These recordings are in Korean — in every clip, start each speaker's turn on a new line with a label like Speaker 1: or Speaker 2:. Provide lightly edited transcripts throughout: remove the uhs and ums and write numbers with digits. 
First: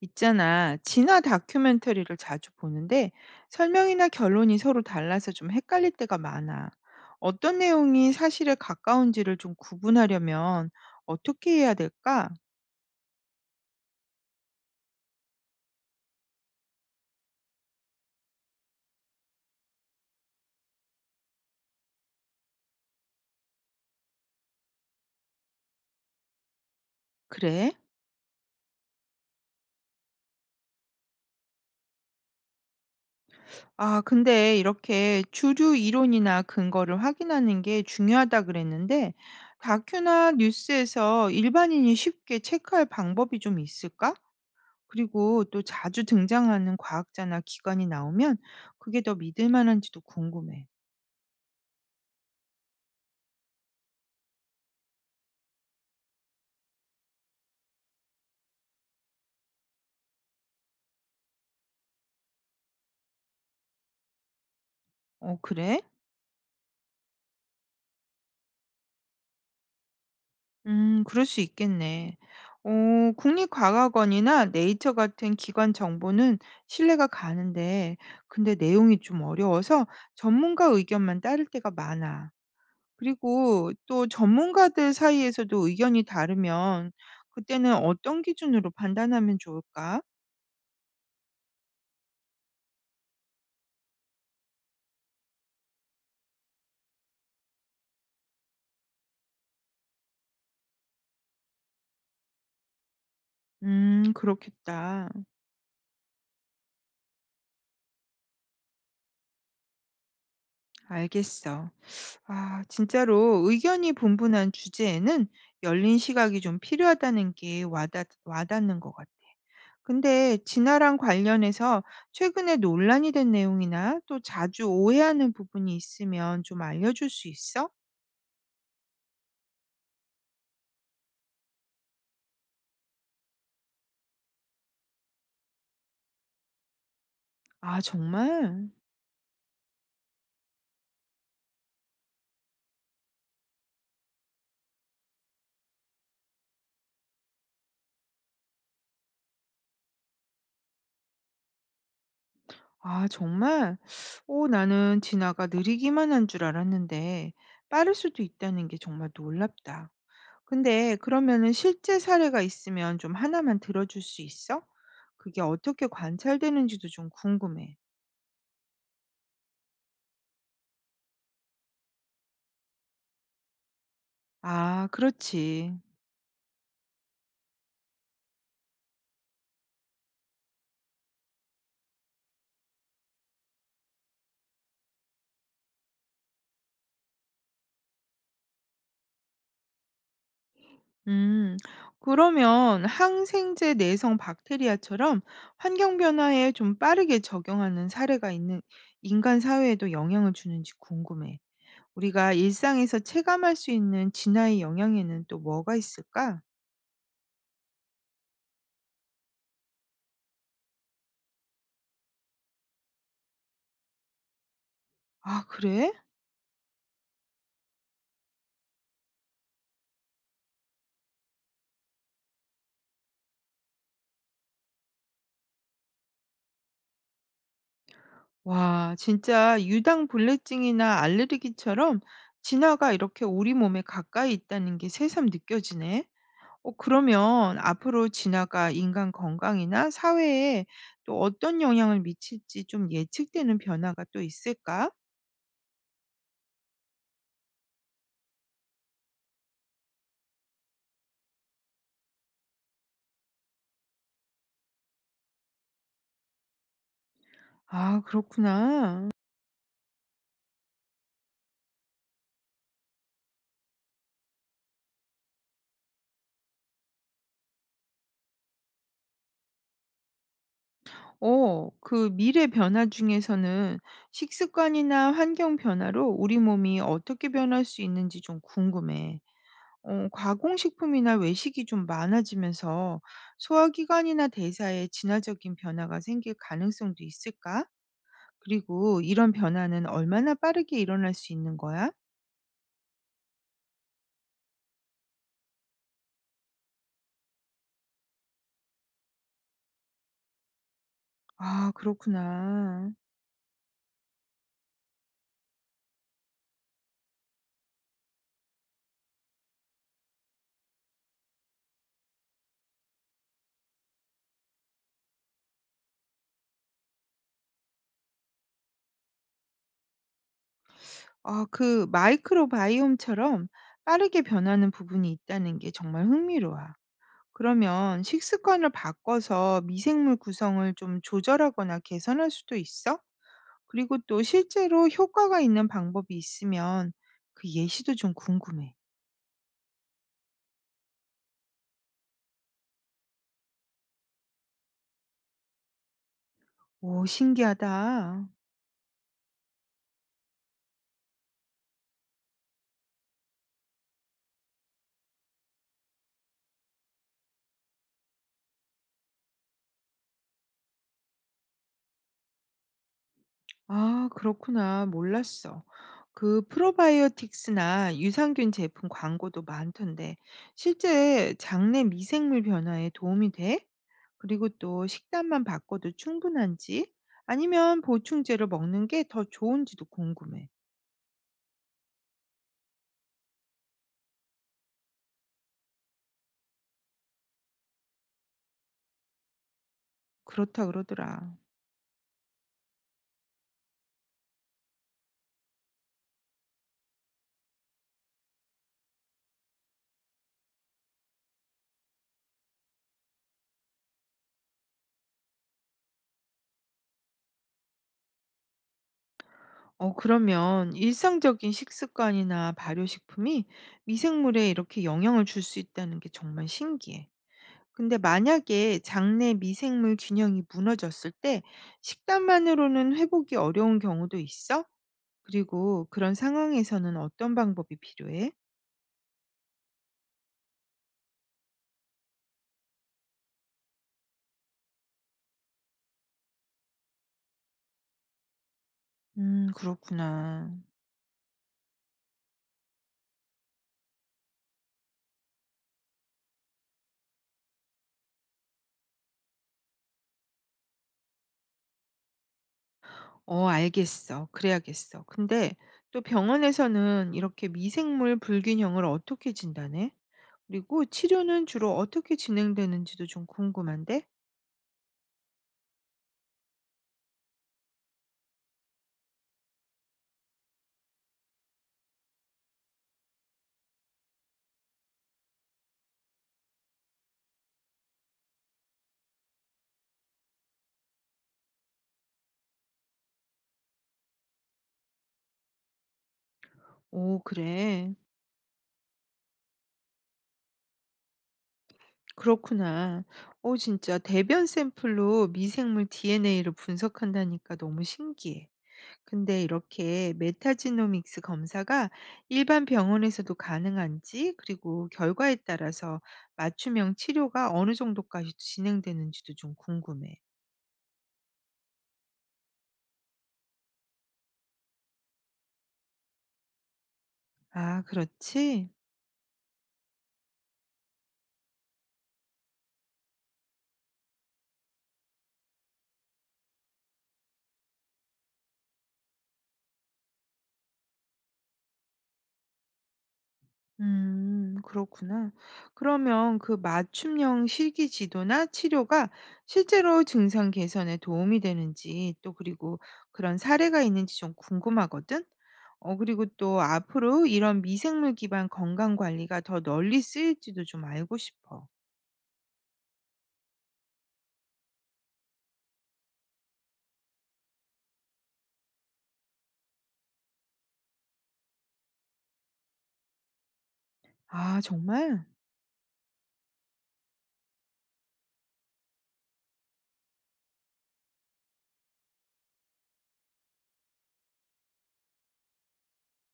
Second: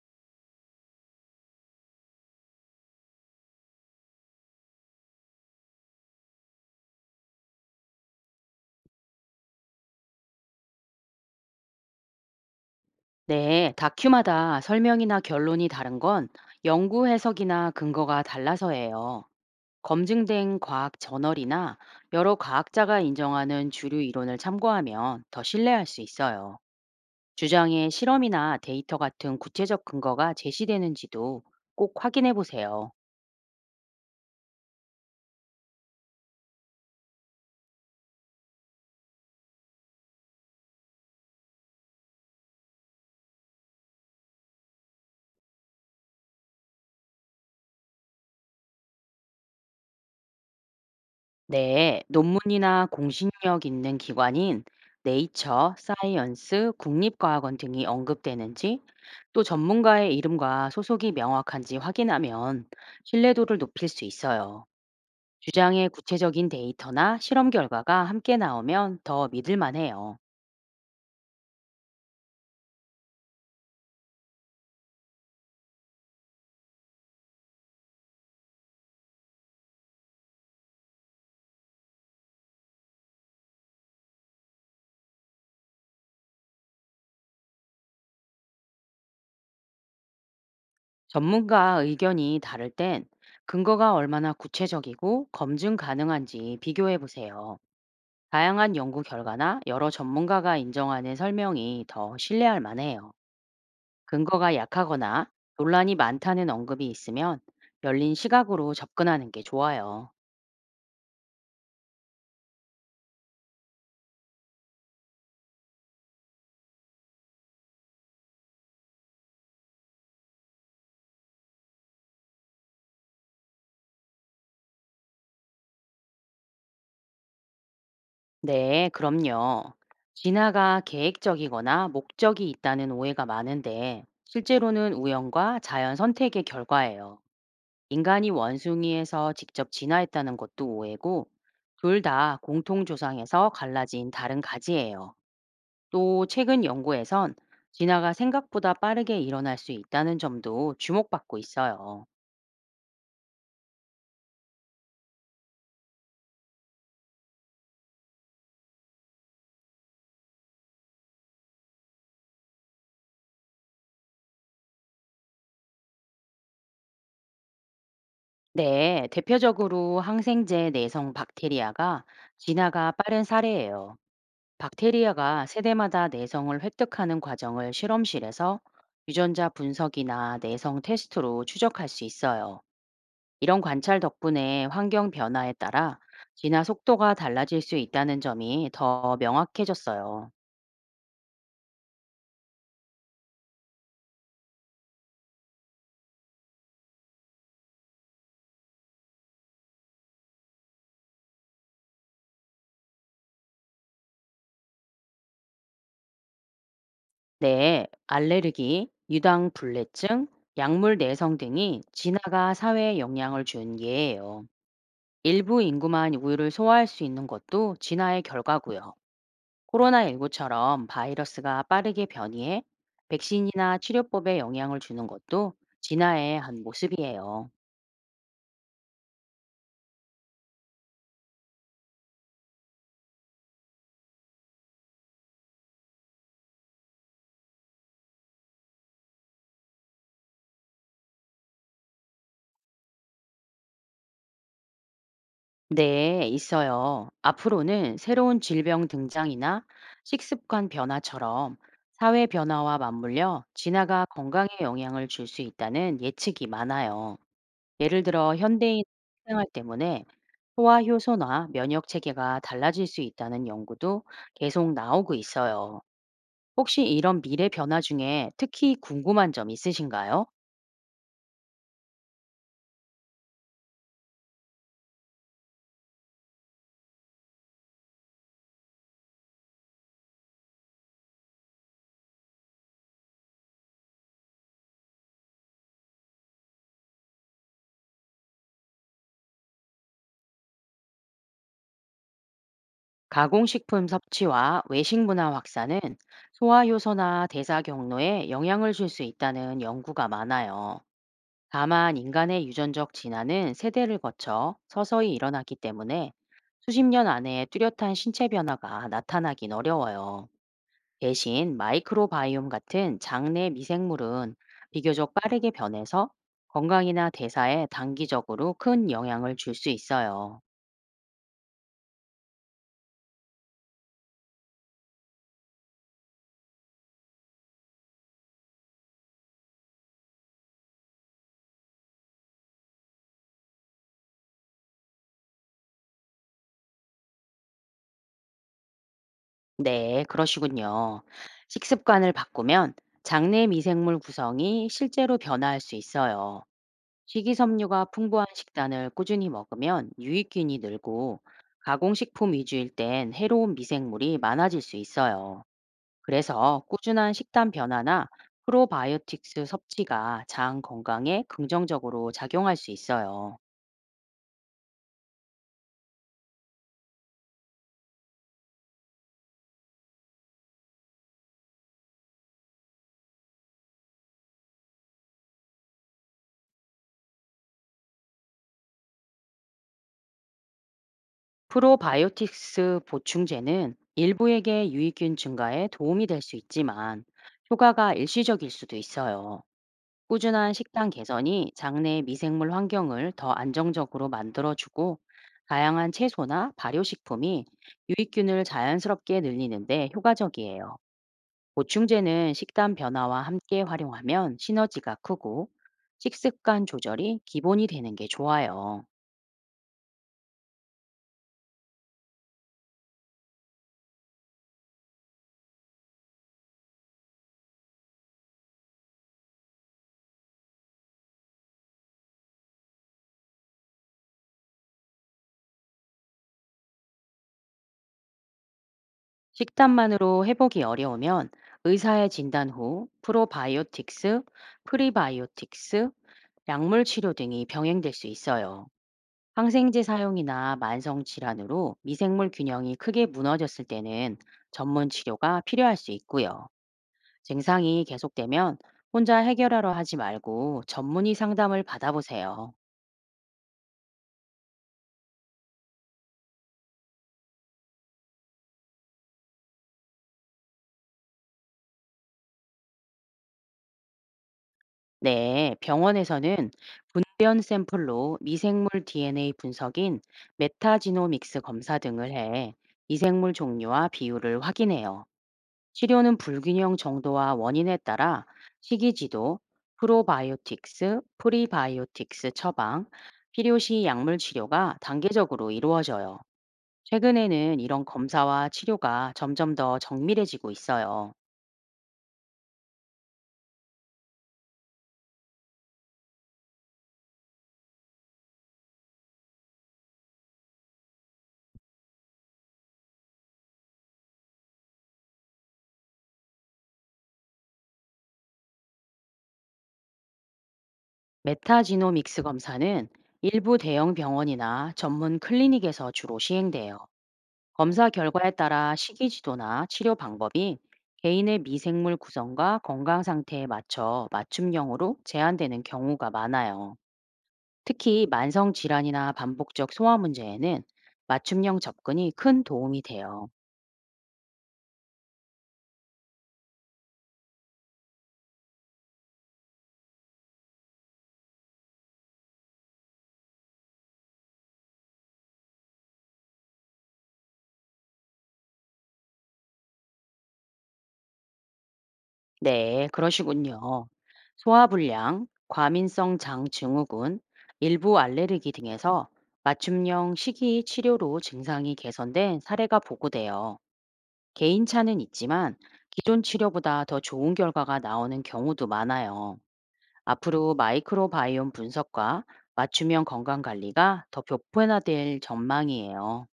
Speaker 1: 있잖아. 진화 다큐멘터리를 자주 보는데 설명이나 결론이 서로 달라서 좀 헷갈릴 때가 많아. 어떤 내용이 사실에 가까운지를 좀 구분하려면 어떻게 해야 될까?
Speaker 2: 네, 다큐마다 설명이나 결론이 다른 건 연구 해석이나 근거가 달라서예요. 검증된 과학 저널이나 여러 과학자가 인정하는 주류 이론을 참고하면 더 신뢰할 수 있어요.
Speaker 1: 그래?
Speaker 2: 주장의 실험이나 데이터 같은 구체적 근거가 제시되는지도 꼭 확인해 보세요.
Speaker 1: 아, 근데 이렇게 주류 이론이나 근거를 확인하는 게 중요하다 그랬는데 다큐나 뉴스에서 일반인이 쉽게 체크할 방법이 좀 있을까? 그리고 또 자주 등장하는 과학자나 기관이 나오면 그게 더 믿을 만한지도 궁금해.
Speaker 2: 네, 논문이나 공신력 있는 기관인 네이처, 사이언스, 국립과학원 등이 언급되는지, 또 전문가의 이름과 소속이 명확한지 확인하면 신뢰도를 높일 수 있어요.
Speaker 1: 어 그래?
Speaker 2: 주장의 구체적인 데이터나 실험 결과가 함께 나오면 더 믿을 만해요.
Speaker 1: 그럴 수 있겠네. 어 국립과학원이나 네이처 같은 기관 정보는 신뢰가 가는데 근데 내용이 좀 어려워서 전문가 의견만 따를 때가 많아. 그리고 또 전문가들 사이에서도 의견이 다르면 그때는 어떤 기준으로 판단하면 좋을까?
Speaker 2: 전문가 의견이 다를 땐 근거가 얼마나 구체적이고 검증 가능한지 비교해 보세요. 다양한 연구 결과나 여러 전문가가 인정하는 설명이 더 신뢰할 만해요. 근거가
Speaker 1: 그렇겠다.
Speaker 2: 약하거나 논란이 많다는 언급이 있으면 열린 시각으로 접근하는 게 좋아요.
Speaker 1: 알겠어. 아, 진짜로 의견이 분분한 주제에는 열린 시각이 좀 필요하다는 게 와닿는 것 같아. 근데 진화랑 관련해서 최근에 논란이 된 내용이나 또 자주 오해하는 부분이 있으면 좀 알려줄 수 있어?
Speaker 2: 네, 그럼요. 진화가 계획적이거나 목적이 있다는 오해가 많은데 실제로는 우연과 자연 선택의 결과예요.
Speaker 1: 아,
Speaker 2: 인간이
Speaker 1: 정말?
Speaker 2: 원숭이에서 직접 진화했다는 것도 오해고 둘 다 공통 조상에서 갈라진 다른 가지예요. 또 최근 연구에선 진화가 생각보다 빠르게 일어날 수 있다는 점도 주목받고 있어요.
Speaker 1: 아, 정말? 오, 나는 진화가 느리기만 한 줄 알았는데 빠를 수도 있다는 게 정말 놀랍다. 근데 그러면은 실제 사례가 있으면 좀 하나만 들어줄 수 있어? 그게 어떻게 관찰되는지도 좀 궁금해.
Speaker 2: 네, 대표적으로 항생제 내성 박테리아가 진화가 빠른 사례예요.
Speaker 1: 아,
Speaker 2: 박테리아가
Speaker 1: 그렇지.
Speaker 2: 세대마다 내성을 획득하는 과정을 실험실에서 유전자 분석이나 내성 테스트로 추적할 수 있어요. 이런 관찰 덕분에 환경 변화에 따라 진화 속도가 달라질 수 있다는 점이 더 명확해졌어요.
Speaker 1: 음, 그러면 항생제 내성 박테리아처럼 환경 변화에 좀 빠르게 적용하는 사례가 있는 인간 사회에도 영향을 주는지 궁금해. 우리가 일상에서 체감할 수 있는 진화의 영향에는 또 뭐가 있을까?
Speaker 2: 네, 알레르기, 유당불내증, 약물 내성 등이 진화가 사회에 영향을 준 예예요.
Speaker 1: 아,
Speaker 2: 일부
Speaker 1: 그래?
Speaker 2: 인구만 우유를 소화할 수 있는 것도 진화의 결과고요. 코로나19처럼 바이러스가 빠르게 변이해 백신이나 치료법에 영향을 주는 것도 진화의 한 모습이에요.
Speaker 1: 와, 진짜 유당불내증이나 알레르기처럼 진화가 이렇게 우리 몸에 가까이 있다는 게 새삼 느껴지네. 어 그러면 앞으로 진화가 인간 건강이나 사회에 또 어떤 영향을 미칠지 좀 예측되는 변화가 또 있을까?
Speaker 2: 네, 있어요. 앞으로는 새로운 질병 등장이나 식습관 변화처럼 사회 변화와 맞물려 진화가 건강에 영향을 줄 수 있다는 예측이 많아요.
Speaker 1: 아
Speaker 2: 예를 들어 현대인
Speaker 1: 그렇구나.
Speaker 2: 생활 때문에 소화 효소나 면역 체계가 달라질 수 있다는 연구도 계속 나오고 있어요. 혹시 이런 미래 변화 중에 특히 궁금한 점 있으신가요?
Speaker 1: 어 그 미래 변화 중에서는 식습관이나 환경 변화로 우리 몸이 어떻게 변할 수 있는지 좀 궁금해. 어 가공식품이나 외식이 좀 많아지면서 소화기관이나 대사에 진화적인 변화가 생길 가능성도 있을까? 그리고 이런 변화는 얼마나 빠르게 일어날 수 있는 거야?
Speaker 2: 가공식품 섭취와 외식 문화 확산은 소화 효소나 대사 경로에 영향을 줄 수 있다는 연구가 많아요.
Speaker 1: 아,
Speaker 2: 다만 인간의
Speaker 1: 그렇구나.
Speaker 2: 유전적 진화는 세대를 거쳐 서서히 일어나기 때문에 수십 년 안에 뚜렷한 신체 변화가 나타나긴 어려워요. 대신 마이크로바이옴 같은 장내 미생물은 비교적 빠르게 변해서 건강이나 대사에 단기적으로 큰 영향을 줄 수 있어요.
Speaker 1: 아, 그 마이크로바이옴처럼 빠르게 변하는 부분이 있다는 게 정말 흥미로워. 그러면 식습관을 바꿔서 미생물 구성을 좀 조절하거나 개선할 수도 있어? 그리고 또 실제로 효과가 있는 방법이 있으면 그 예시도 좀 궁금해.
Speaker 2: 네, 그러시군요. 식습관을 바꾸면 장내 미생물 구성이 실제로 변화할 수 있어요.
Speaker 1: 오,
Speaker 2: 식이섬유가
Speaker 1: 신기하다.
Speaker 2: 풍부한 식단을 꾸준히 먹으면 유익균이 늘고 가공식품 위주일 땐 해로운 미생물이 많아질 수 있어요. 그래서 꾸준한 식단 변화나 프로바이오틱스 섭취가 장 건강에 긍정적으로 작용할 수 있어요.
Speaker 1: 아, 그렇구나. 몰랐어. 그 프로바이오틱스나 유산균 제품 광고도 많던데, 실제 장내 미생물 변화에 도움이 돼? 그리고 또 식단만 바꿔도 충분한지, 아니면 보충제를 먹는 게 더 좋은지도 궁금해.
Speaker 2: 프로바이오틱스 보충제는 일부에게 유익균 증가에 도움이 될 수 있지만 효과가 일시적일 수도 있어요. 꾸준한
Speaker 1: 그렇다
Speaker 2: 식단
Speaker 1: 그러더라.
Speaker 2: 개선이 장내 미생물 환경을 더 안정적으로 만들어주고 다양한 채소나 발효식품이 유익균을 자연스럽게 늘리는데 효과적이에요. 보충제는 식단 변화와 함께 활용하면 시너지가 크고 식습관 조절이 기본이 되는 게 좋아요.
Speaker 1: 어, 그러면 일상적인 식습관이나 발효식품이 미생물에 이렇게 영향을 줄 수 있다는 게 정말 신기해. 근데 만약에 장내 미생물 균형이 무너졌을 때 식단만으로는 회복이 어려운 경우도 있어? 그리고 그런 상황에서는 어떤 방법이 필요해?
Speaker 2: 식단만으로 회복이 어려우면 의사의 진단 후 프로바이오틱스, 프리바이오틱스, 약물 치료 등이 병행될 수 있어요. 항생제
Speaker 1: 그렇구나.
Speaker 2: 사용이나 만성 질환으로 미생물 균형이 크게 무너졌을 때는 전문 치료가 필요할 수 있고요. 증상이 계속되면 혼자 해결하러 하지 말고 전문의 상담을 받아보세요.
Speaker 1: 어, 알겠어. 그래야겠어. 근데 또 병원에서는 이렇게 미생물 불균형을 어떻게 진단해? 그리고 치료는 주로 어떻게 진행되는지도 좀 궁금한데?
Speaker 2: 네, 병원에서는 소변 샘플로 미생물 DNA 분석인 메타지노믹스 검사 등을 해 미생물 종류와 비율을 확인해요. 치료는 불균형 정도와 원인에 따라 식이지도, 프로바이오틱스, 프리바이오틱스 처방, 필요시 약물 치료가 단계적으로 이루어져요.
Speaker 1: 오,
Speaker 2: 최근에는 이런
Speaker 1: 그래.
Speaker 2: 검사와 치료가 점점 더 정밀해지고 있어요.
Speaker 1: 그렇구나. 어 진짜 대변 샘플로 미생물 DNA를 분석한다니까 너무 신기해. 근데 이렇게 메타지노믹스 검사가 일반 병원에서도 가능한지, 그리고 결과에 따라서 맞춤형 치료가 어느 정도까지 진행되는지도 좀 궁금해.
Speaker 2: 메타지노믹스 검사는 일부 대형 병원이나 전문 클리닉에서 주로 시행돼요.
Speaker 1: 아,
Speaker 2: 검사 결과에
Speaker 1: 그렇지?
Speaker 2: 따라 식이 지도나 치료 방법이 개인의 미생물 구성과 건강 상태에 맞춰 맞춤형으로 제한되는 경우가 많아요. 특히 만성 질환이나 반복적 소화 문제에는 맞춤형 접근이 큰 도움이 돼요.
Speaker 1: 그렇구나. 그러면 그 맞춤형 실기 지도나 치료가 실제로 증상 개선에 도움이 되는지 또 그리고 그런 사례가 있는지 좀 궁금하거든. 어, 그리고 또 앞으로 이런 미생물 기반 건강 관리가 더 널리 쓰일지도 좀 알고 싶어.
Speaker 2: 네, 그러시군요. 소화불량, 과민성 장 증후군, 일부 알레르기 등에서 맞춤형 식이 치료로 증상이 개선된 사례가 보고돼요.
Speaker 1: 아,
Speaker 2: 개인차는
Speaker 1: 정말?
Speaker 2: 있지만 기존 치료보다 더 좋은 결과가 나오는 경우도 많아요. 앞으로 마이크로바이옴 분석과 맞춤형 건강관리가 더 보편화될 전망이에요.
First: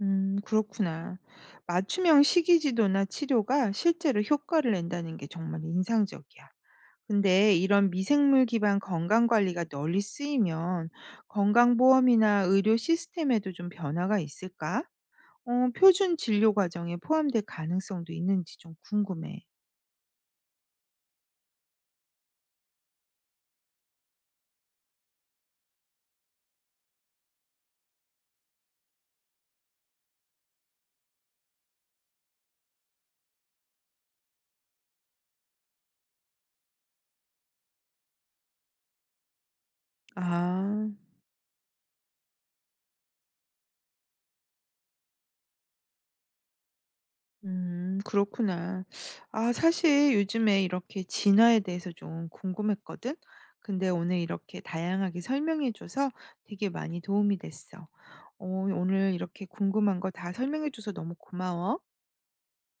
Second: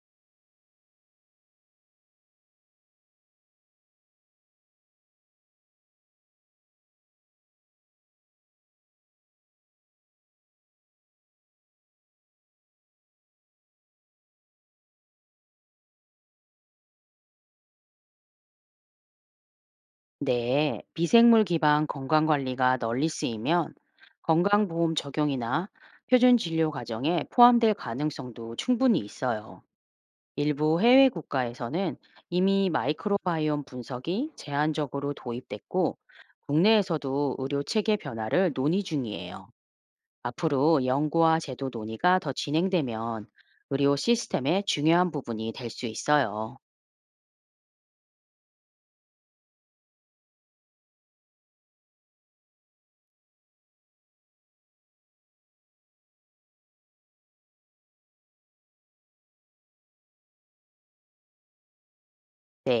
Speaker 1: 그렇구나. 맞춤형 식이지도나 치료가 실제로 효과를 낸다는 게 정말 인상적이야. 근데 이런 미생물 기반 건강관리가 널리 쓰이면 건강보험이나 의료 시스템에도 좀 변화가 있을까? 어, 표준 진료 과정에 포함될 가능성도 있는지 좀 궁금해.
Speaker 2: 네, 미생물 기반 건강관리가 널리 쓰이면 건강보험 적용이나 표준 진료 과정에 포함될 가능성도 충분히 있어요. 일부 해외 국가에서는 이미 마이크로바이옴 분석이 제한적으로 도입됐고, 국내에서도 의료 체계 변화를 논의 중이에요. 앞으로
Speaker 1: 아,
Speaker 2: 연구와 제도 논의가 더 진행되면 의료 시스템의 중요한 부분이 될 수 있어요.
Speaker 1: 그렇구나. 아, 사실 요즘에 이렇게 진화에 대해서 좀 궁금했거든? 근데 오늘 이렇게 다양하게 설명해줘서 되게 많이 도움이 됐어. 어, 오늘 이렇게 궁금한 거 다 설명해줘서 너무 고마워.
Speaker 2: 네.